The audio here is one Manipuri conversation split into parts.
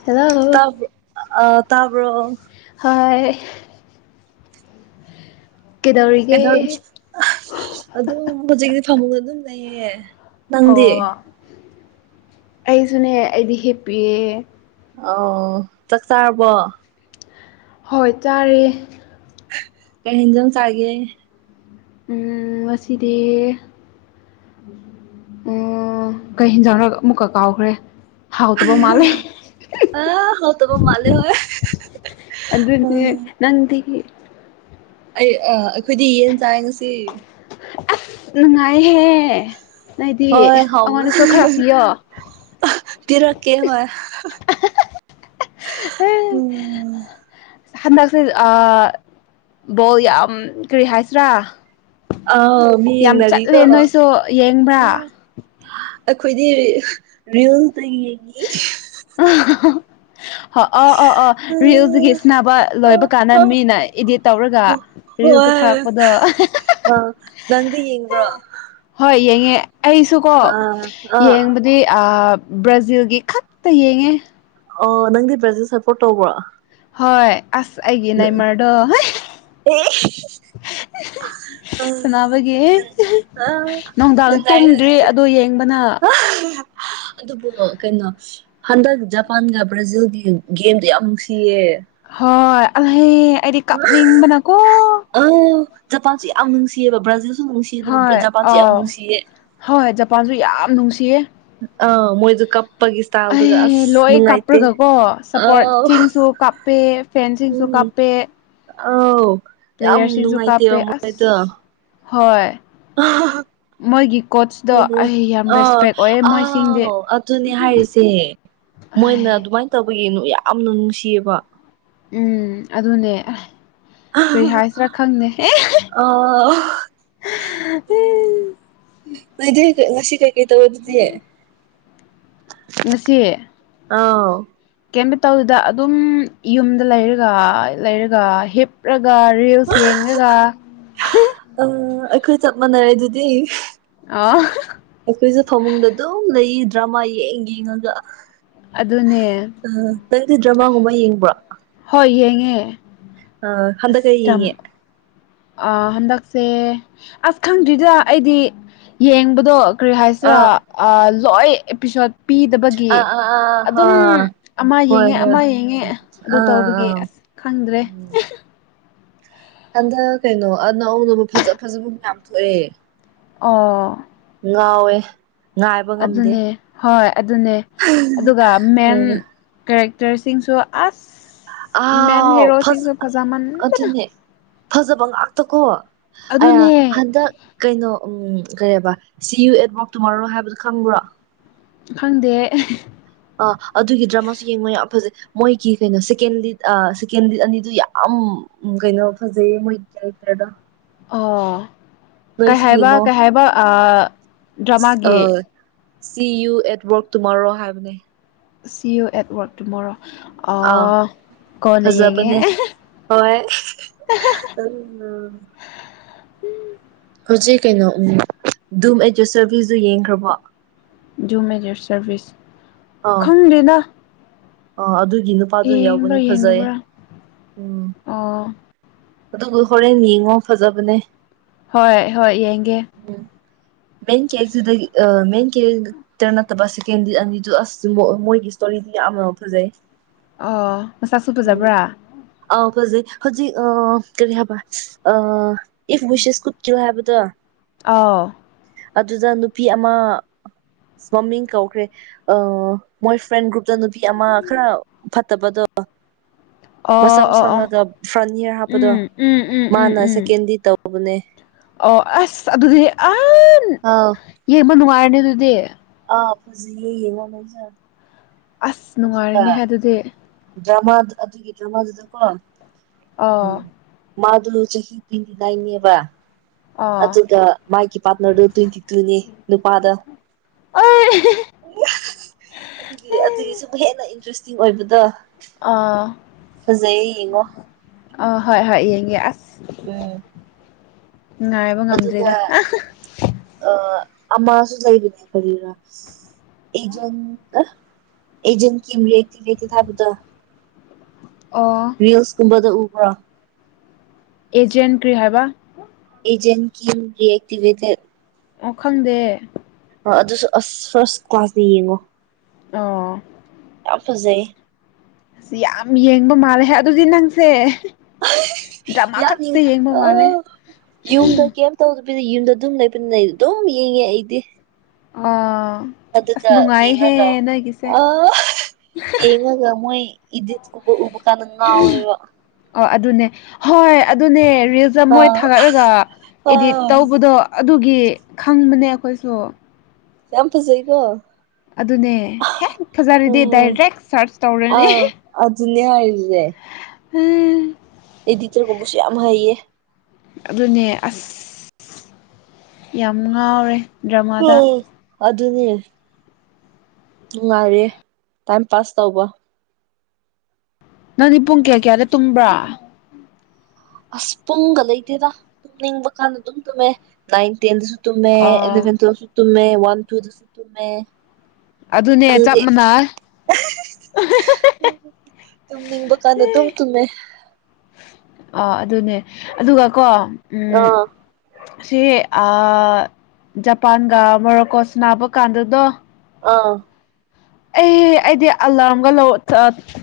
ꯍꯜꯂꯣ ꯑ ꯇꯥꯕ꯭ꯔꯣ ꯍꯣꯏ ꯀꯩꯗꯧꯔꯤꯒꯦ ꯑꯗꯨꯝ ꯍꯧꯖꯤꯛꯔꯤ ꯐꯃꯨꯡ ꯑꯗꯨꯝ ꯂꯩꯌꯦ ꯑꯣ ꯅꯪꯗꯤ ꯑꯩꯁꯨꯅꯦ ꯑꯩꯗꯤ ꯍꯦꯞꯄꯤꯌꯦ ꯑꯣ ꯆꯥꯛ ꯆꯥꯔꯕꯣ ꯍꯣꯏ ꯆꯥꯔꯦ ꯀꯩ ꯍꯦꯟꯖꯟ ꯆꯥꯒꯦ ꯎꯝ ꯉꯁꯤꯗꯤ ꯎ ꯀꯩ ꯍꯦꯟꯖꯥꯔ ꯑꯃꯨꯛꯀ ꯀꯥꯎꯈ꯭ꯔꯦ ꯍꯥꯎꯇꯕ ꯃꯥꯜꯂꯦ ꯑ ꯍ ꯇꯄ ꯃꯜꯦ ꯍ ꯎꯝ ꯅꯡꯗꯤ ꯑꯩ ꯑꯩꯈꯣꯏꯗꯤ ꯌꯦꯟ ꯆꯥꯏ ꯉꯁꯤ ꯅꯨꯡꯉꯥꯏꯍꯦ ꯅꯗꯤ ꯍꯣꯏ ꯍꯥꯎꯕ ꯑꯩꯉꯣꯟꯗꯁꯨ ꯈꯔ ꯄꯤꯌꯣ ꯄꯤꯔꯛꯀꯦ ꯍꯣꯏ ꯑꯦꯝ ꯎꯝ ꯍꯟꯗꯛꯁꯦ ꯕꯣꯜ ꯌꯥꯝ ꯀꯔꯤ ꯍꯥꯏꯁꯤꯔꯥ ꯑꯥꯎ ꯃꯤ ꯌꯥꯝ ꯌꯦꯡꯅꯔꯤꯀꯣ ꯆꯠꯂꯦ ꯅꯣꯏꯁꯨ ꯌꯦꯡꯕ꯭ꯔꯥ ꯑꯩꯈꯣꯏꯗꯤ ꯔꯤꯜꯁꯇ ꯌꯦꯡꯉꯤ ꯑ ꯑꯣ ꯑ ꯔꯤꯜꯁꯤꯒꯤ ꯁꯕ ꯂꯣꯏꯕ ꯀꯥꯟꯗ ꯃꯤꯅ ꯏꯗꯤꯠ ꯇꯧꯔꯒ ꯔꯤꯜꯁ ꯍꯣꯏ ꯊꯥꯔꯛꯄꯗꯣ ꯑ ꯅꯪꯒ ꯌꯦꯡꯕ꯭ꯔꯣ ꯍꯣꯏ ꯌꯦꯡꯉꯦ ꯑꯩꯁꯨꯀꯣ ꯑꯥ ꯑꯥ ꯌꯦꯡꯕꯗꯤ ꯑ ꯕ꯭ꯔꯥꯖꯤꯜꯒꯤ ꯈꯛꯇ ꯌꯦꯡꯉꯦ ꯑ ꯅꯪꯗꯤ ꯕ꯭ꯔꯖꯦ ꯁꯞꯄꯣꯔꯠ ꯇꯧꯕ꯭ꯔꯣ ꯍꯣꯏ ꯑꯁ ꯑꯩꯒꯤ ꯅꯥꯏꯃꯔꯗꯣ ꯁꯅꯕꯒꯤ ꯅꯨꯡꯗꯥꯡ ꯅꯨꯡꯉꯥꯏꯔꯦ ꯇꯨꯝꯗ꯭ꯔꯤ ꯑꯗꯨꯗꯤ ꯑꯗꯣ ꯌꯦꯡꯕꯅ ꯑꯗꯨꯕꯨ ꯀꯩꯅꯣ ꯍꯟꯗꯛ ꯖꯄꯥꯟꯒ ꯕ꯭ꯔꯥꯖꯤꯜꯒꯤ ꯒꯦꯝꯗꯣ ꯌꯥꯝ ꯅꯨꯡꯁꯤꯌꯦ ꯍꯣꯏ ꯑꯂꯍꯦ ꯑꯩꯗꯤ ꯀꯥꯞꯅꯤꯡꯕꯅꯀꯣ ꯑ ꯖꯄꯥꯟꯁꯨꯦ ꯌꯥꯝ ꯅꯨꯡꯁꯤꯌꯦꯕ ꯕ꯭ꯔꯥꯖꯤꯜꯁꯨ ꯅꯨꯡꯁꯤꯌꯦ ꯑꯗꯨꯕꯨ ꯖꯄꯥꯟꯁꯨꯦ ꯌꯥꯝ ꯅꯨꯡꯁꯤꯌꯦ ꯍꯣꯏꯣꯏ ꯖꯄꯥꯟꯁꯨ ꯌꯥꯝ ꯅꯨꯡꯁꯤꯌꯦ ꯑꯥ ꯃꯣꯏꯗꯣ ꯀꯞꯄꯒꯤ ꯑꯩ ꯏꯁꯇꯥꯏꯜꯗꯨꯒ ꯑꯁ ꯂꯣꯏ ꯅꯨꯡꯉꯥꯏꯇꯦ ꯀꯥꯞꯄ꯭ꯔꯒꯀꯣ ꯁꯞꯄꯣꯔꯠ ꯑꯥꯎ ꯁꯤꯡꯁꯨꯞ ꯄꯦ ꯐꯦꯟꯁꯤꯡꯁꯨ ꯎꯝ ꯀꯥꯞꯄꯦ ꯑꯥꯎ ꯌꯥꯝ ꯄ꯭ꯂꯦꯌꯔꯁꯤꯡꯁꯨ ꯀꯥꯞꯄꯦ ꯅꯨꯡꯉꯥꯏꯇꯦꯕ ꯃꯣꯏꯗꯣ ꯑꯁ ꯍꯣꯏ ꯃꯣꯏꯒꯤ ꯀꯣꯆꯇꯣ ꯎꯝ ꯎꯝ ꯑꯩ ꯌꯥꯝ ꯑ ꯔꯦꯁꯄꯦꯛ ꯑꯣꯏꯑꯦ ꯃꯣꯏꯁꯤꯡꯗꯤ ꯑꯥꯎ ꯑꯗꯨꯅꯦ ꯍꯥꯏꯔꯤꯁꯦ ꯃꯣꯏꯅ ꯑꯗꯨꯃꯥꯏꯅ ꯇꯧꯕꯒꯤꯅꯨ ꯌꯥꯝꯅ ꯅꯨꯡꯁꯤꯌꯦꯕ ꯎꯝ ꯑꯗꯨꯅꯦ ꯀꯔꯤ ꯍꯥꯏꯁꯤꯔꯥ ꯈꯪꯅꯦ ꯑ ꯎ ꯅꯗꯤ ꯉꯁꯤ ꯀꯩ [unintelligible] ꯉꯁꯤ ꯑꯥꯎ ꯀꯩꯝ ꯇꯧꯗꯦꯗ ꯑꯗꯨꯝ ꯌꯨꯝꯗ ꯂꯩꯔꯒ ꯂꯩꯔꯒ ꯍꯤꯞꯔꯒ ꯔꯤꯜꯁ ꯊꯡꯅꯒ ꯑ ꯑꯩꯈꯣꯏ ꯆꯞ ꯃꯥꯟꯅꯔꯦ ꯑꯗꯨꯗꯤ ꯑ ꯑꯩꯈꯣꯏꯁꯨ ꯐꯃꯨꯡꯗ ꯑꯗꯨꯝ ꯂꯩ ꯗ꯭ꯔꯃꯥ ꯌꯦꯡ ꯌꯦꯡꯉꯒ ꯑꯗꯨꯅꯦ ꯑ ꯅꯪꯗꯤ ꯗ꯭ꯔꯃꯥꯒꯨꯝꯕ ꯌꯦꯡꯕ꯭ꯔꯣ ꯍꯣꯏ ꯌꯦꯡꯉꯦ ꯑ ꯍꯟꯗ ꯑꯁ ꯀꯩ ꯇꯝ ꯌꯦꯉꯦ ꯑ ꯍꯟꯗꯛꯁꯦ ꯑꯁ ꯈꯪꯗ꯭ꯔꯤꯗ ꯑꯩꯗꯤ ꯌꯦꯡꯕꯗꯣ ꯀꯔꯤ ꯍꯥꯏꯁꯤꯔꯥ ꯑꯥ ꯂꯣꯏ ꯑꯦꯄꯤꯁꯣꯠ ꯄꯤꯗꯕ ꯒꯤ ꯑꯥ ꯑꯥ ꯑꯥ ꯑꯗꯨꯝ ꯑꯥ ꯑꯃ ꯍꯣꯏ ꯌꯦꯡꯉꯦ ꯍꯣꯏ ꯑꯃ ꯌꯦꯡꯉꯦ ꯑꯗꯨ ꯑꯥ ꯇꯧꯕꯒꯤ ꯑꯥ ꯑꯁ ꯈꯪꯗ꯭ꯔꯦ ꯎꯝ ꯍꯟꯗꯛ ꯀꯩꯅꯣ ꯑꯅꯧꯅꯧꯕ ꯐꯖ ꯐꯖꯕ ꯃꯌꯥꯝ ꯊꯣꯛꯑꯦ ꯑꯣꯥ ꯉꯋꯦ ꯑꯗꯨꯅꯦ ꯍꯣꯏ ꯑꯗꯨꯅꯦ ꯑꯗꯨꯒ ꯃꯦꯟ ꯎꯝ ꯀꯦꯔꯦꯛꯇꯔꯁꯤꯡꯁꯨ ꯑꯁ ꯑ ꯃꯦꯟ ꯐꯁ ꯍꯦꯔꯣꯁꯤꯡꯁꯨ ꯑꯗꯨ ꯐꯖꯃꯟ ꯑꯗꯨꯅꯦ ꯐꯖꯕ ꯉꯥꯛꯇꯀꯣ ꯑꯌꯥ ꯑꯗꯨꯅꯦ ꯍꯟꯗꯛ ꯀꯩꯅꯣ ꯎꯝ ꯀꯩꯕ ꯁꯤ ꯌꯨ ꯑꯦꯗꯋꯣꯛ ꯇꯨꯃꯣꯔꯣ ꯍꯥꯏꯕꯗꯨꯣ ꯈꯪꯕ꯭ꯔꯣ ꯈꯪꯗꯦ ꯑ ꯑꯗꯨꯒꯤ ꯗ꯭ꯔꯃꯥꯁꯨ ꯌꯦꯡꯉꯣ ꯌꯥꯝ ꯐꯖꯩ ꯃꯣꯏꯒꯤ ꯀꯩꯅꯣ ꯁꯦꯀꯦꯟ ꯂꯤꯠ ꯁꯦꯀꯦꯟ ꯂꯤꯠ ꯑꯅꯤꯗꯨ ꯌꯥꯝ ꯎ ꯀꯩꯅꯣ ꯐꯖꯏ ꯃꯣꯏ ꯀꯦꯔꯦꯛꯇꯔꯗꯣ ꯑꯣ ꯀꯩ ꯅꯣꯏꯁꯨ ꯍꯥꯏꯕ ꯌꯦꯡꯉꯣ ꯀꯩ ꯍꯥꯏꯕ ꯑ ꯁꯤ ꯌꯨ ꯑꯦꯠꯋꯔꯛ ꯇꯨꯃꯣꯔꯣ ꯍꯥꯏꯕꯅꯦ ꯁꯤꯌꯣ ꯑꯦꯠꯋꯔꯛꯇꯨꯃꯣꯔꯣ ꯑꯥ ꯀꯣꯟꯅ ꯌꯦꯡꯉꯦ ꯐꯖꯕꯅꯦ ꯍꯣꯏ [unintelligible] ꯍꯧꯖꯤꯛ ꯀꯩꯅꯣ ꯗꯨꯝ ꯑꯦꯗ꯭ꯔꯦꯁ ꯁꯔꯚꯤꯁꯗꯨꯣ ꯌꯦꯡꯈ꯭ꯔꯕꯣ ꯖꯨꯝ ꯑꯦꯠ ꯌꯣꯔ ꯁꯔꯕꯤꯖ ꯈꯪꯗ꯭ꯦꯗ ꯑ ꯑꯗꯨꯒꯤ ꯅꯨꯄꯥꯗꯨꯅ ꯌꯦꯡꯕ꯭ꯔꯥ ꯌꯥꯎꯚꯅꯤ ꯐꯖꯩꯌꯦ ꯌꯦꯡꯗꯕ꯭ꯔꯥ ꯎꯝ ꯑꯣ ꯑꯗꯨꯗꯨ ꯍꯣꯔꯦꯟ ꯌꯦꯡꯉꯣ ꯐꯖꯕꯅꯦ ꯍꯣꯏ ꯍꯣꯏ ꯌꯦꯡꯒꯦ ꯎꯝ ꯃꯦꯡꯀꯤ ꯑꯦꯁꯨꯗ ꯃꯦꯟ ꯀꯦꯔꯦꯛꯇꯔ ꯅꯠꯇꯕ ꯁꯦꯀꯦꯟꯗꯤꯠ ꯑꯅꯤꯗꯨ ꯑꯁ ꯃꯣꯏꯒꯤ ꯏꯁꯇꯣꯔꯤꯗꯤ ꯌꯥꯝꯅ ꯐꯖꯩ ꯑꯣ ꯃꯁꯥꯛꯁꯨ ꯐꯖꯕ꯭ꯔꯥ ꯑ ꯍꯧꯖꯤꯛ ꯍꯧꯖꯤꯛ ꯑ ꯀꯔꯤ ꯍꯥꯏꯕ ꯑ ꯏꯐ ꯋꯁꯦꯁ ꯀꯨꯠꯀꯣ ꯍꯥꯏꯕꯗꯣ ꯑꯥ ꯑꯗꯨꯗ ꯅꯨꯄꯤ ꯑꯃ ꯃꯃꯤꯡ ꯀꯧꯈ꯭ꯔꯦ ꯑ ꯃꯣꯏ ꯐ꯭ꯔꯦꯟ ꯒ꯭ꯔꯨꯞꯇꯄꯤ ꯑꯃ ꯈꯔ ꯐꯠꯇꯕꯗꯣ ꯑꯣ ꯃꯆꯝ ꯑꯣ ꯑꯣ ꯁꯪꯉꯒ ꯐ꯭ꯔꯟ ꯏꯌꯥꯔ ꯍꯥꯞꯄꯗꯣ ꯎꯝ ꯎꯝ ꯎꯝ ꯎꯝ ꯃꯥꯅ ꯎꯝ ꯁꯦꯀꯦꯟꯗꯤ ꯇꯧꯕꯅꯦ ꯑꯣ ꯑꯁ ꯑꯗꯨꯗꯤ ꯑ ꯑꯥ ꯌꯦꯡꯕ ꯅꯨꯡꯉꯥꯏꯔꯅꯤ ꯑꯗꯨꯗꯤ ꯑꯥ ꯄꯨꯖꯤꯌꯦꯉꯅꯖ ꯑꯁ ꯅꯨꯡꯉꯥꯏꯔꯅꯦ ꯍꯥꯏ ꯑꯗꯨꯗꯤ ꯗ꯭ꯔꯃꯥ ꯑꯗꯨꯒꯤ ꯗ꯭ꯔꯃꯥꯗꯨꯗꯀꯣ ꯎ ꯑꯣ ꯃꯥꯗꯨ ꯆꯍꯤ ꯇꯤꯟꯗꯤ ꯏꯅꯦꯕ ꯑꯣ ꯑꯗꯨꯒ ꯃꯥꯒꯤ [unintelligible] ꯇ꯭ꯋꯦꯟꯇꯤ ꯇꯨꯅꯦ ꯅꯨꯄꯥꯗ ꯑꯩ ꯑꯗꯨꯒꯤ ꯑꯗꯨꯒꯤꯁꯤꯕꯨ ꯍꯦꯟꯅ ꯏꯟꯇꯔꯦꯁꯇꯤꯡ ꯑꯣꯏꯕꯗꯣ ꯑ ꯐꯖꯩꯌꯦ ꯌꯦꯡꯉꯣ ꯑ ꯍꯣꯏ ꯍꯣꯏ ꯌꯦꯡꯉꯦ ꯑꯁ ꯎꯝ ꯉꯥꯏꯕ ꯑꯗꯨꯒ ꯉꯝꯗ꯭ꯔꯤꯗ ꯑ ꯑꯃꯁꯨ ꯂꯩꯕꯅꯦ ꯐꯔꯤꯔ ꯑꯦꯖꯟ ꯑꯦꯖꯦꯟ ꯔꯔꯤꯌꯦꯛꯇ ꯊꯥꯕꯠꯇ ꯑꯣ ꯜꯁ ꯀꯨꯝꯕꯗ ꯎꯕ ꯑꯦꯖꯦꯟ ꯀꯔꯤ ꯍꯥꯏꯕ ꯑꯦꯖꯦꯟ ꯀꯔꯤꯑꯤꯚꯦꯦ ꯑꯣ ꯈꯪꯗꯦ ꯑꯗꯨꯁꯨ ꯑꯁ ꯐꯥꯔꯁ ꯀ꯭ꯂꯥꯁꯇ ꯌꯦꯡꯉꯣ ꯑ ꯌꯥꯝ ꯐꯖꯩ ꯑ ꯌꯥꯝ ꯌꯦꯡꯕ ꯃꯥꯜꯂꯦ ꯑꯗꯨꯗꯤ ꯅꯪꯁꯦ ꯗ꯭ꯔꯃꯥ ꯌꯥꯝꯃꯤ ꯈꯛꯇ ꯌꯦꯡꯕ ꯑ ꯃꯥꯜꯂꯦ ꯌꯨꯝꯗ ꯀꯦꯝ ꯇꯧꯗꯕꯤꯗ ꯌꯨꯝꯗ ꯑꯗꯨꯝ ꯂꯩꯕꯅꯤꯅ ꯑꯩ ꯑꯗꯨꯝ ꯌꯦꯡꯉꯦ ꯑꯩꯗꯤ ꯑ ꯑꯗꯨꯒꯒ ꯌꯦꯡꯉꯒ ꯑ ꯌꯦꯉꯒꯃꯣꯏ ꯏꯗꯤ ꯎ ꯕꯀꯥꯟꯗ ꯉꯥꯎꯋꯦꯕ ꯑꯣ ꯑꯗꯨꯅꯦ ꯍꯣꯏ ꯑꯗꯨꯅꯦ ꯔꯤꯜꯁꯇ ꯃꯣꯏ ꯑꯥ ꯊꯥꯒꯠꯂꯒ ꯏꯗꯤꯠ ꯑꯥ ꯇꯧꯕꯗꯣ ꯑꯗꯨꯒꯤ ꯈꯪꯕꯅꯦ ꯑꯩꯈꯣꯏꯁꯨ ꯌꯥꯝ ꯐꯖꯩꯀꯣ ꯑꯗꯨꯅꯦ ꯍꯦꯛ ꯐꯖꯔꯗꯤ ꯗꯥꯏꯔꯦꯛ ꯁꯥꯔꯆ ꯇꯧꯔꯅꯤ ꯑꯗꯨ ꯑꯗꯨꯅꯦ ꯍꯥꯏꯖꯦ ꯎꯝ ꯑꯩꯗꯤꯇꯔꯒꯨꯝꯕꯁꯨ ꯌꯥꯝ ꯍꯩꯌꯦ ꯑꯗꯨꯅꯦ ꯑꯁ ꯌꯥꯝ ꯉꯥꯎꯔꯦ ꯗ꯭ꯔꯃꯥꯗ ꯎꯝ ꯑꯗꯨ ꯑꯗꯨꯅꯦ ꯅꯨꯡꯉꯥꯏꯔꯦ ꯇꯥꯏꯝ ꯄꯥꯁ ꯇꯧꯕ ꯅꯪꯗꯤ ꯄꯨꯡ ꯀꯌꯥ ꯀꯌꯥꯗ ꯇꯨꯝꯕ꯭ꯔꯥ ꯑꯁ ꯄꯨꯡꯒ ꯂꯩꯇꯦꯗ ꯇꯨꯝꯅꯤꯡꯕ ꯀꯥꯟꯗ ꯑꯗꯨꯝ ꯇꯨꯝꯃꯦ ꯅꯥꯏꯟ ꯇꯦꯟꯗꯁꯨ ꯇꯨꯝꯃꯦ ꯑꯣ ꯑꯦꯂꯟ ꯇꯨꯌꯦꯜꯐ ꯁꯨ ꯇꯨꯃꯦ ꯋꯥꯟ ꯇꯨꯁꯨ ꯇꯨꯝꯃꯦ ꯑꯗꯨꯅꯦ ꯆꯞ ꯅꯪꯗꯤ ꯃꯥꯟꯅꯩ ꯇꯨꯝꯅꯤꯡꯕ ꯀꯥꯟꯗ ꯑꯗꯨꯝ ꯇꯨꯝꯃꯦ ꯑ ꯑꯗꯨꯅꯦ ꯑꯗꯨꯒ ꯀꯣ ꯎꯝ ꯑꯥ ꯁꯤ ꯖꯄꯥꯟꯒ ꯃꯣꯔꯣꯀꯣꯁ ꯅꯥꯕ ꯀꯥꯟꯗꯨꯗꯣ ꯑꯥ ꯑꯩ ꯑꯩꯗꯤ ꯑꯂꯥꯔꯝꯒ ꯂꯧ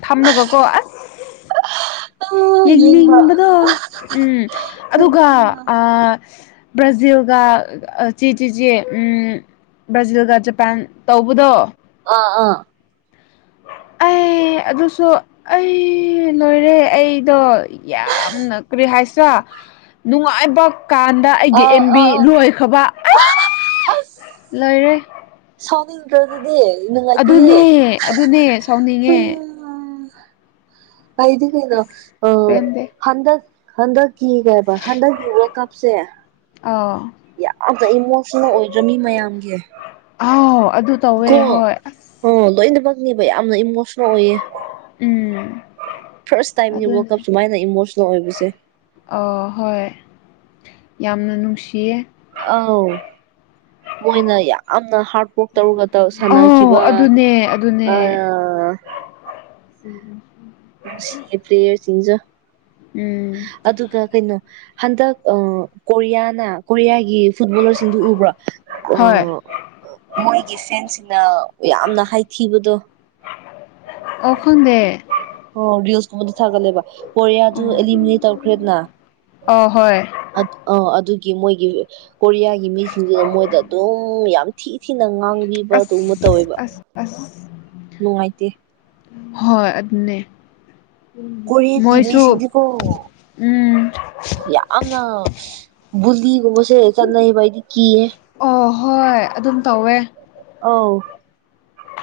ꯊꯝꯂꯒꯀꯣ ꯑꯁ ꯑꯥ ꯌꯦꯡꯕ꯭ꯔꯥ ꯌꯦꯡꯅꯤꯡꯕꯗꯣ ꯎꯝ ꯑꯗꯨꯒ ꯑ ꯕ꯭ꯔꯖꯤꯜꯒ ꯆꯦ ꯆꯤ ꯆꯦ ꯎꯝ ꯕ꯭ꯔꯥꯖꯤꯜꯒ ꯖꯄꯥꯟ ꯇꯧꯕꯗꯣ ꯑꯥ ꯑꯥ ꯑꯩ ꯑꯗꯨꯁꯨ ꯑꯩ ꯂꯣꯏꯔꯦ ꯑꯩ ꯑꯗꯣ ꯌꯥꯝꯅ ꯀꯔꯤ ꯍꯥꯏꯁ ꯅꯨꯡꯉꯥꯏꯕ ꯀꯥꯟꯗ ꯑꯩꯒꯤ ꯑꯥ ꯑꯦꯝ ꯕꯤ ꯑꯥ ꯑꯥ ꯂꯣꯏꯈ꯭ꯔꯕ ꯂꯣꯏꯔꯦ ꯁꯥꯎꯅꯤꯡꯗ꯭ꯔ ꯑꯗꯨꯗꯤ ꯅꯨꯉꯥꯏꯇꯦꯍꯦ ꯑꯗꯨꯅꯦ ꯑꯗꯨꯅꯦ ꯁꯥꯎꯅꯤꯡꯉꯦ ꯀꯗꯤ ꯀꯩꯅ ꯑꯁ ꯑ ꯄꯦꯟꯗꯦ ꯍꯟꯗꯛ ꯍꯟꯗꯛꯀꯤ ꯀꯩ ꯍꯥꯏꯕ ꯍꯟꯗꯛꯀꯤ ꯋꯥꯔꯜꯗ ꯀꯞꯁꯦ ꯑꯥ ꯌꯥꯝꯅ ꯏꯃꯣꯁꯅꯦꯜ ꯑꯣꯏꯗ꯭ꯔ ꯃꯤ ꯃꯌꯥꯝꯒꯤ ꯑ ꯑꯗꯨ ꯇꯧꯋꯦ ꯀꯣ ꯍꯣꯏ ꯑꯁ ꯑꯣ ꯂꯣꯏꯅꯃꯛꯅꯦꯕ ꯌꯥꯝꯅ ꯏꯃꯣꯁꯅꯦꯜ ꯑꯣꯏꯌꯦ ꯎꯝ ꯐꯥꯔꯁ ꯇꯥꯏꯝꯟ ꯋꯔꯜ ꯀꯞ ꯑꯗꯨꯅꯦ ꯁꯨꯃꯥꯏꯅ ꯏꯃꯣꯁꯅꯦꯜ ꯑꯣꯏꯕꯁꯦ ꯑ ꯍꯣꯏ ꯌꯥꯝꯅ ꯅꯨꯡꯁꯤꯌꯦ ꯑꯥꯎ ꯃꯣꯏꯅ ꯌꯥꯝꯅ ꯍꯥꯔꯠ ꯋꯥꯔꯛ ꯇꯧꯔꯒ ꯁꯥꯟꯅꯈꯤꯕ ꯑꯧ ꯑꯗꯨꯅꯦ ꯑ ꯎꯝ ꯎꯝ ꯁꯤ ꯑꯦ ꯄ꯭ꯂꯦꯌꯔ ꯁꯤꯡꯖꯦ ꯎꯝ ꯑꯗꯨꯒ ꯀꯩꯅꯣ ꯍꯟꯗꯛ ꯀꯣꯔꯤꯌꯥꯅ ꯀꯣꯔꯤꯌꯥꯒꯤ ꯐꯨꯠꯕꯣꯂꯔꯁꯤꯡꯗꯨ ꯎꯕ꯭ꯔꯥ ꯍꯣꯏ ꯑꯣ ꯃꯣꯏꯒꯤ ꯁꯦꯟꯁꯤꯅ ꯌꯥꯝꯅ ꯍꯥꯏꯊꯤꯕꯗꯣ ꯑꯣꯈ ꯗꯦ ꯑꯣ ꯔꯤꯜꯁꯀꯨꯝꯕꯗ ꯊꯥꯒꯠꯂꯦꯕ ꯄꯣꯔꯤꯌꯥꯗꯨ ꯑꯦꯂꯤꯃꯤꯅꯦꯠ ꯇꯧꯈ꯭ꯔꯦꯗꯅ ꯑ ꯍꯣꯏ ꯑ ꯑꯗꯨꯒꯤ ꯃꯣꯏꯒꯤ ꯀꯣꯔꯤꯌꯥꯒꯤ ꯃꯤꯁꯤꯡꯗꯨꯗ ꯃꯣꯏꯗ ꯑꯗꯨꯝ ꯌꯥꯝ ꯊꯤ ꯊꯤꯅ ꯉꯥꯡꯕꯤꯕ ꯑꯗꯨꯕ ꯑꯁ ꯇꯧꯋꯦꯕ ꯑꯁ ꯑꯁ ꯅꯨꯡꯉꯥꯏꯇꯦ ꯍꯣꯏ ꯑꯗꯨꯅꯦ ꯀꯣꯔꯤꯌꯟꯒꯤ ꯃꯣꯏꯁꯨ ꯃꯤꯁꯤꯡꯗꯤꯀꯣ ꯎꯝ ꯌꯥꯝꯅ ꯕꯨꯂꯤꯒꯨꯝ ꯃꯁꯦ ꯆꯥꯟ ꯥꯏꯗꯤ ꯀ ꯑꯣ ꯍꯣꯏ ꯑꯗꯨꯝ ꯇꯧꯋꯦ ꯑꯥꯎ ꯎꯝ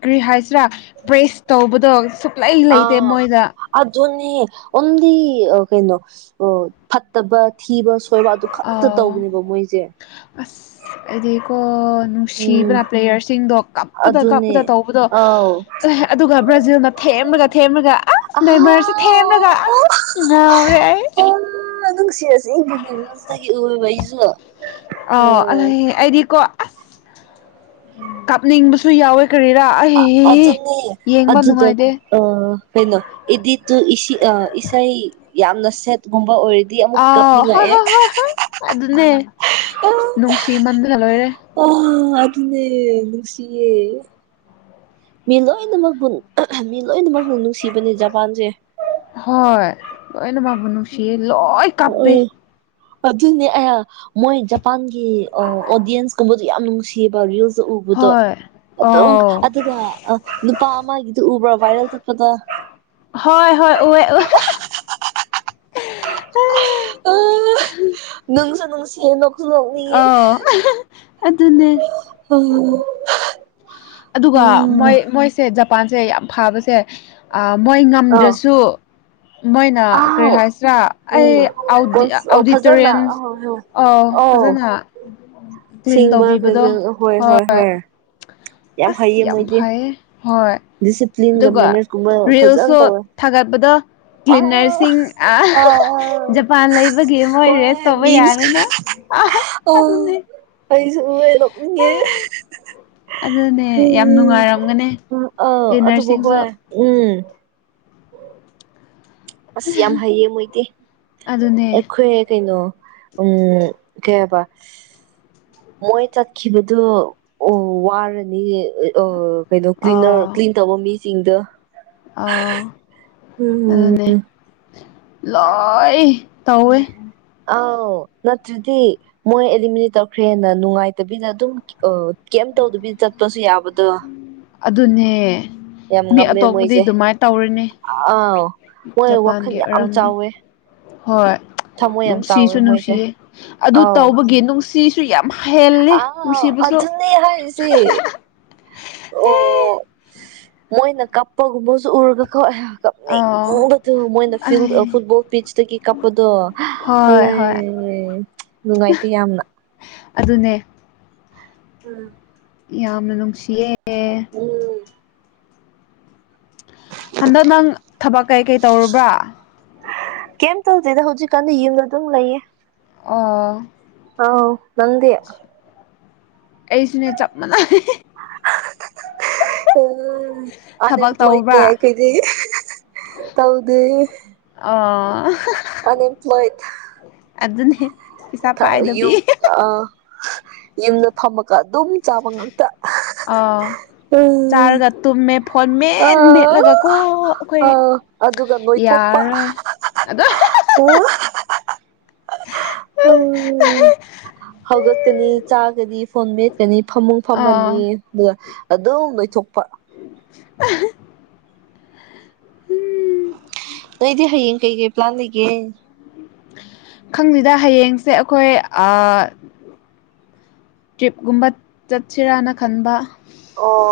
ꯀꯔꯤ ꯍꯥꯏꯁꯤꯔꯥ ꯄ꯭ꯔꯦꯁ ꯇꯧꯕꯗꯣ ꯁꯨꯛꯂꯩ ꯑ ꯂꯩꯇꯦ ꯑ ꯃꯣꯏꯗ ꯑꯗꯨꯅꯦ ꯑꯣꯟ ꯀꯩꯅꯣ ꯐ ꯐꯠꯇꯕ ꯊꯤꯕ ꯁꯣꯏꯕ ꯑꯗꯨ ꯈꯛꯇ ꯑꯥꯎ ꯇꯧꯕꯅꯦꯕ ꯃꯣꯏꯁꯦ ꯑꯁ ꯑꯗꯨꯗꯤ ꯀꯣꯅꯨꯡ ꯅꯨꯡ ꯎꯝ ꯁꯤꯕꯅ ꯄ꯭ꯂꯦꯌꯔꯁꯤꯡꯗꯣ ꯀꯞꯄꯗ ꯑꯗꯨꯅꯦ ꯀꯞꯄꯗ ꯇꯧꯕꯗꯣ ꯑꯥꯎ ꯑꯗꯨꯒ ꯕ꯭ꯔꯖꯤꯜꯅ ꯊꯦꯝꯂꯒ ꯊꯦꯝꯃꯒ ꯑ ꯅ ꯃꯔꯔꯁꯦ ꯊꯦꯝꯂꯒ ꯑꯥ ꯉꯥꯎꯔꯦ ꯑꯩ ꯅꯨꯡꯁꯤꯔꯁ ꯏꯪꯒꯤꯒꯤꯇꯒꯤ ꯑꯣꯏꯑꯕ ꯑꯩꯁꯨ ꯑ ꯑꯗꯨ ꯎꯝ ꯑꯩꯗꯤꯀꯣ ꯑꯁ ꯀꯥꯞꯅꯤꯡꯕꯁꯨ ꯌꯥꯎꯋꯦ ꯀꯔꯤꯔꯥ ꯑꯩ ꯑꯗꯨꯅꯦ ꯌꯦꯡꯕ ꯑꯗꯨꯒ ꯅꯨꯡꯉꯥꯏꯗꯦ ꯑ ꯀꯩꯅꯣ ꯏꯗꯤ ꯇꯨ ꯑ ꯏꯁꯩ ꯌꯥꯝ ꯅꯁꯦꯠ ꯒꯨꯝꯕ ꯑꯣꯏꯔꯗꯤ ꯑꯃꯨꯛ ꯑꯥꯎ ꯍꯣꯏ ꯀꯥꯞꯅꯤꯡꯉꯛꯑꯦ ꯍꯣꯏ ꯍꯣꯏ ꯍꯣꯏ ꯑꯗꯨꯅꯦ ꯅꯨꯡꯁꯤ ꯃꯟꯊ ꯂꯣꯏꯔꯦ ꯑꯣ ꯑꯗꯨꯅ ꯁꯤꯦ ꯃꯤ ꯂꯣꯏꯅꯃꯛꯄꯨ ꯃꯤ ꯂꯣꯏꯅꯃꯛꯕꯨ ꯅꯨꯡꯁꯤꯕꯅꯦ ꯖꯄꯥꯟꯁꯦ ꯍꯣꯏ ꯂꯣꯏꯅꯕꯕꯨ ꯅꯨꯡꯁꯤꯌꯦ ꯂꯣꯏ ꯀꯥꯞꯄꯦ ꯑꯗꯨꯅꯦ ꯑ ꯃꯣꯏ ꯖꯄꯥꯟꯒꯤ ꯑꯣꯗꯤꯌꯦꯟꯁꯀꯨꯝꯕ ꯌꯥꯝ ꯅꯨꯡꯁꯤꯌꯦꯕ ꯔꯤꯜꯁ ꯎꯕꯗꯣ ꯍꯣꯏ ꯑꯗꯨꯝ ꯑꯣ ꯑꯗꯨꯒ ꯑ ꯅꯨꯄꯥ ꯑꯃꯒꯤꯗꯨ ꯎꯕ꯭ꯔꯥ ꯚꯥꯏꯔꯦꯜ ꯆꯠꯄꯗ ꯍꯣꯏ ꯍꯣꯏ ꯎꯋꯦꯦ ꯎ ꯅꯪꯁꯨ ꯅꯅꯨꯡꯁꯤ ꯅ ꯑꯣ ꯑꯗꯨ ꯎꯝ ꯑꯗꯨꯒ ꯃꯣꯏ ꯃꯣꯏꯁꯦ ꯖꯄꯥꯟꯁꯦ ꯌꯥꯝ ꯐꯥꯕꯁꯦ ꯃꯣꯏ ꯑ ꯉꯝꯗ꯭ꯔꯁꯨ ꯃꯣꯏꯅ ꯀꯔꯤ ꯑꯥꯎ ꯍꯥꯏꯁꯤꯔꯥ ꯑꯩ ꯎꯝ ꯑꯣ ꯐꯖꯅ ꯑꯗꯤꯇꯣꯔꯤꯌꯝ ꯑꯍꯣꯏ ꯍꯣꯏ ꯑꯥꯎ ꯑꯧ ꯐꯖꯅ ꯀ꯭ꯂꯤꯟ ꯇꯧꯕꯤꯕꯗꯣ ꯍꯣꯏ ꯑꯁ ꯍꯩꯌꯦ ꯌꯥꯝ ꯃꯣꯏꯗꯤ ꯐꯩꯌꯦ ꯍꯣꯏ ꯗꯤꯁꯤꯄ꯭ꯂꯤꯟꯒ ꯑꯗꯨꯒ ꯃꯦꯅꯦꯖꯀꯨꯝꯕ ꯐꯖꯅ ꯔꯤꯜꯁꯨ ꯇꯧꯋꯦ ꯊꯥꯒꯠꯄꯗꯣ ꯑ ꯀ꯭ꯂꯤꯟꯅꯔꯁꯤꯡ ꯑ ꯑ ꯖꯄꯥꯟ ꯂꯩꯕꯒꯤ ꯃꯣꯏ ꯔꯦꯁ ꯍꯣꯏ ꯇꯧꯕ ꯃꯤꯝꯁ ꯌꯥꯅꯤꯅ ꯑ ꯑ ꯑꯩꯩꯁꯨ ꯂꯅꯤꯡꯦ ꯑꯗꯨꯅꯦ ꯌꯥꯝ ꯅꯨꯡꯉꯥꯏꯔꯝꯒꯅꯦ ꯑ ꯑꯗꯨ ꯍꯣꯏ ꯎꯝ ꯑ ꯌꯥꯝ ꯍꯩꯌꯦ ꯃꯣꯏꯗꯤ ꯑꯗꯨꯅꯦ ꯑꯩꯈꯣꯏ ꯀꯩꯅꯣ ꯎꯝ ꯀꯦꯕ ꯃꯣꯏ ꯆꯠꯈꯤꯕꯗꯨꯣ ꯑꯣ ꯋꯥꯔꯅꯤ ꯀꯩꯅꯣ ꯀ꯭ꯅꯔ ꯑꯥ ꯇꯧꯕ ꯃꯤꯁꯤꯡꯗꯣ ꯑꯥ ꯎꯝ ꯑꯗꯨꯅꯦ ꯂꯣꯏ ꯇꯧꯋꯦ ꯑꯥꯎ ꯅꯠꯇ꯭ꯔꯗꯤ ꯃꯣꯏ ꯑꯦꯂꯤꯃꯤꯅꯦꯠ ꯇꯧꯈ꯭ꯔꯦꯅ ꯅꯨꯡꯉꯥꯏꯇꯕꯤꯗ ꯑꯗꯨꯝ ꯀꯩ ꯇꯧꯗꯕꯤꯗ ꯆꯠꯄꯁꯨ ꯌꯥꯕꯗꯣ ꯑꯗꯨꯅꯦ ꯌꯥꯝ ꯃꯤ ꯉꯝꯃꯦ ꯑꯇꯣꯞꯄꯗꯤ ꯃꯣꯏꯁꯦ ꯑꯗꯨꯃꯥꯏꯅ ꯇꯧꯔꯤꯅꯦ ꯑꯥꯎ ꯃꯣꯏ ꯋꯥꯈꯜ ꯖꯄꯥꯟꯒꯤ ꯌꯥꯝ ꯑꯣꯏꯔꯝꯅꯤ ꯆꯥꯎꯋꯦ ꯍꯣꯏ ꯊꯃꯣꯏ ꯌꯥꯝ ꯆꯥꯎꯋꯦ ꯅꯨꯡꯁꯤꯁꯨ ꯃꯣꯏꯁꯦ ꯅꯨꯡꯁꯤꯌꯦ ꯑꯗꯨ ꯑꯧ ꯇꯧꯕꯒꯤ ꯅꯨꯡꯁꯤ ꯁꯤꯁꯨ ꯌꯥꯝ ꯍꯦꯜꯂꯤ ꯑꯥꯎ ꯅꯨꯡꯁꯤꯕꯁꯨ [unintelligible] ꯑꯣ ꯃꯣꯏꯅ ꯀꯞꯄꯒꯨꯝꯕꯁꯨ ꯎꯔꯒ ꯀꯣ ꯑꯌꯥ ꯑꯥ ꯀꯞꯅꯤꯡꯕꯗꯨ ꯃꯣꯏꯅ ꯐꯤꯜ ꯐꯨꯠꯕꯣꯜ ꯄꯤꯆꯇꯒꯤ ꯀꯞꯄꯗꯣ ꯍꯣꯏ ꯑꯂꯦ ꯍꯣꯏ ꯅꯨꯡꯉꯥꯏꯇꯦ ꯌꯥꯝꯅ ꯑꯗꯨꯅꯦ ꯎꯝ ꯌꯥꯝꯅ ꯅꯨꯡꯁꯤꯌꯦ ꯎꯝ ꯍꯟꯗꯛ ꯅꯪ ꯊꯕꯛ ꯀꯩꯀꯩ ꯇꯧꯔꯕ꯭ꯔꯥ ꯀꯩꯝ ꯇꯧꯗꯦꯗ ꯍꯧꯖꯤꯛꯀꯥꯟꯗ ꯌꯨꯝꯗ ꯑꯗꯨꯝ ꯂꯩꯌꯦ ꯑꯣ ꯑꯥꯎ ꯅꯪꯗꯤ ꯑꯩꯁꯤꯅꯦ ꯆꯞ ꯃꯥꯟꯅꯩ ꯎ ꯊꯕꯛ ꯑꯟꯑꯝꯄ꯭ꯂꯣꯏꯅꯦ ꯇꯧꯕ꯭ꯔꯥ [unintelligible] ꯇꯧꯗꯦ ꯑꯥ [unintelligible] ꯑꯟꯏꯝꯄꯣꯏ ꯑꯗꯨꯅꯦ ꯄꯩꯁꯥ ꯄꯥꯏꯗꯕꯤ ꯌꯨꯝ ꯑ ꯌꯨꯝꯗ ꯐꯝꯃꯒ ꯑꯗꯨꯝ ꯆꯥꯕ ꯉꯥꯛꯇ ꯑꯥ ꯎꯝ ꯆꯥꯔꯒ ꯇꯨꯝꯃꯦ ꯐꯣꯟ ꯃꯦꯠ ꯑꯥ ꯃꯦꯠꯂꯒ ꯀꯣ ꯑꯩꯈꯣꯏ ꯑꯥ ꯑꯗꯨꯒ ꯅꯣꯏꯊꯣꯛꯄ ꯌꯥꯔꯔꯣꯏ ꯑꯗꯣ [unintelligible] ꯎ [unintelligible] ꯎ ꯍꯧꯒꯠ ꯀꯅꯤ ꯆꯥꯒꯅꯤ ꯐꯣꯟ ꯃꯦꯠ ꯀꯩꯅꯤ ꯐꯃꯨꯡ ꯑꯥ ꯐꯝꯃꯅꯤ ꯑꯗꯨꯒ ꯑꯗꯨꯝ ꯂꯣꯏꯊꯣꯛꯄ ꯑ [unintelligible] ꯅꯪꯗꯤ ꯍꯌꯦꯡ ꯀꯩꯀꯩ ꯄ꯭ꯂꯥꯟ ꯂꯩꯒꯦ ꯈꯪꯗꯦꯗ ꯍꯌꯦꯡꯁꯦ ꯑꯩꯈꯣꯏ ꯇ꯭ꯔꯤꯞꯀꯨꯝꯕ ꯆꯠꯁꯤꯔꯥꯅ ꯈꯟꯕ ꯑꯣ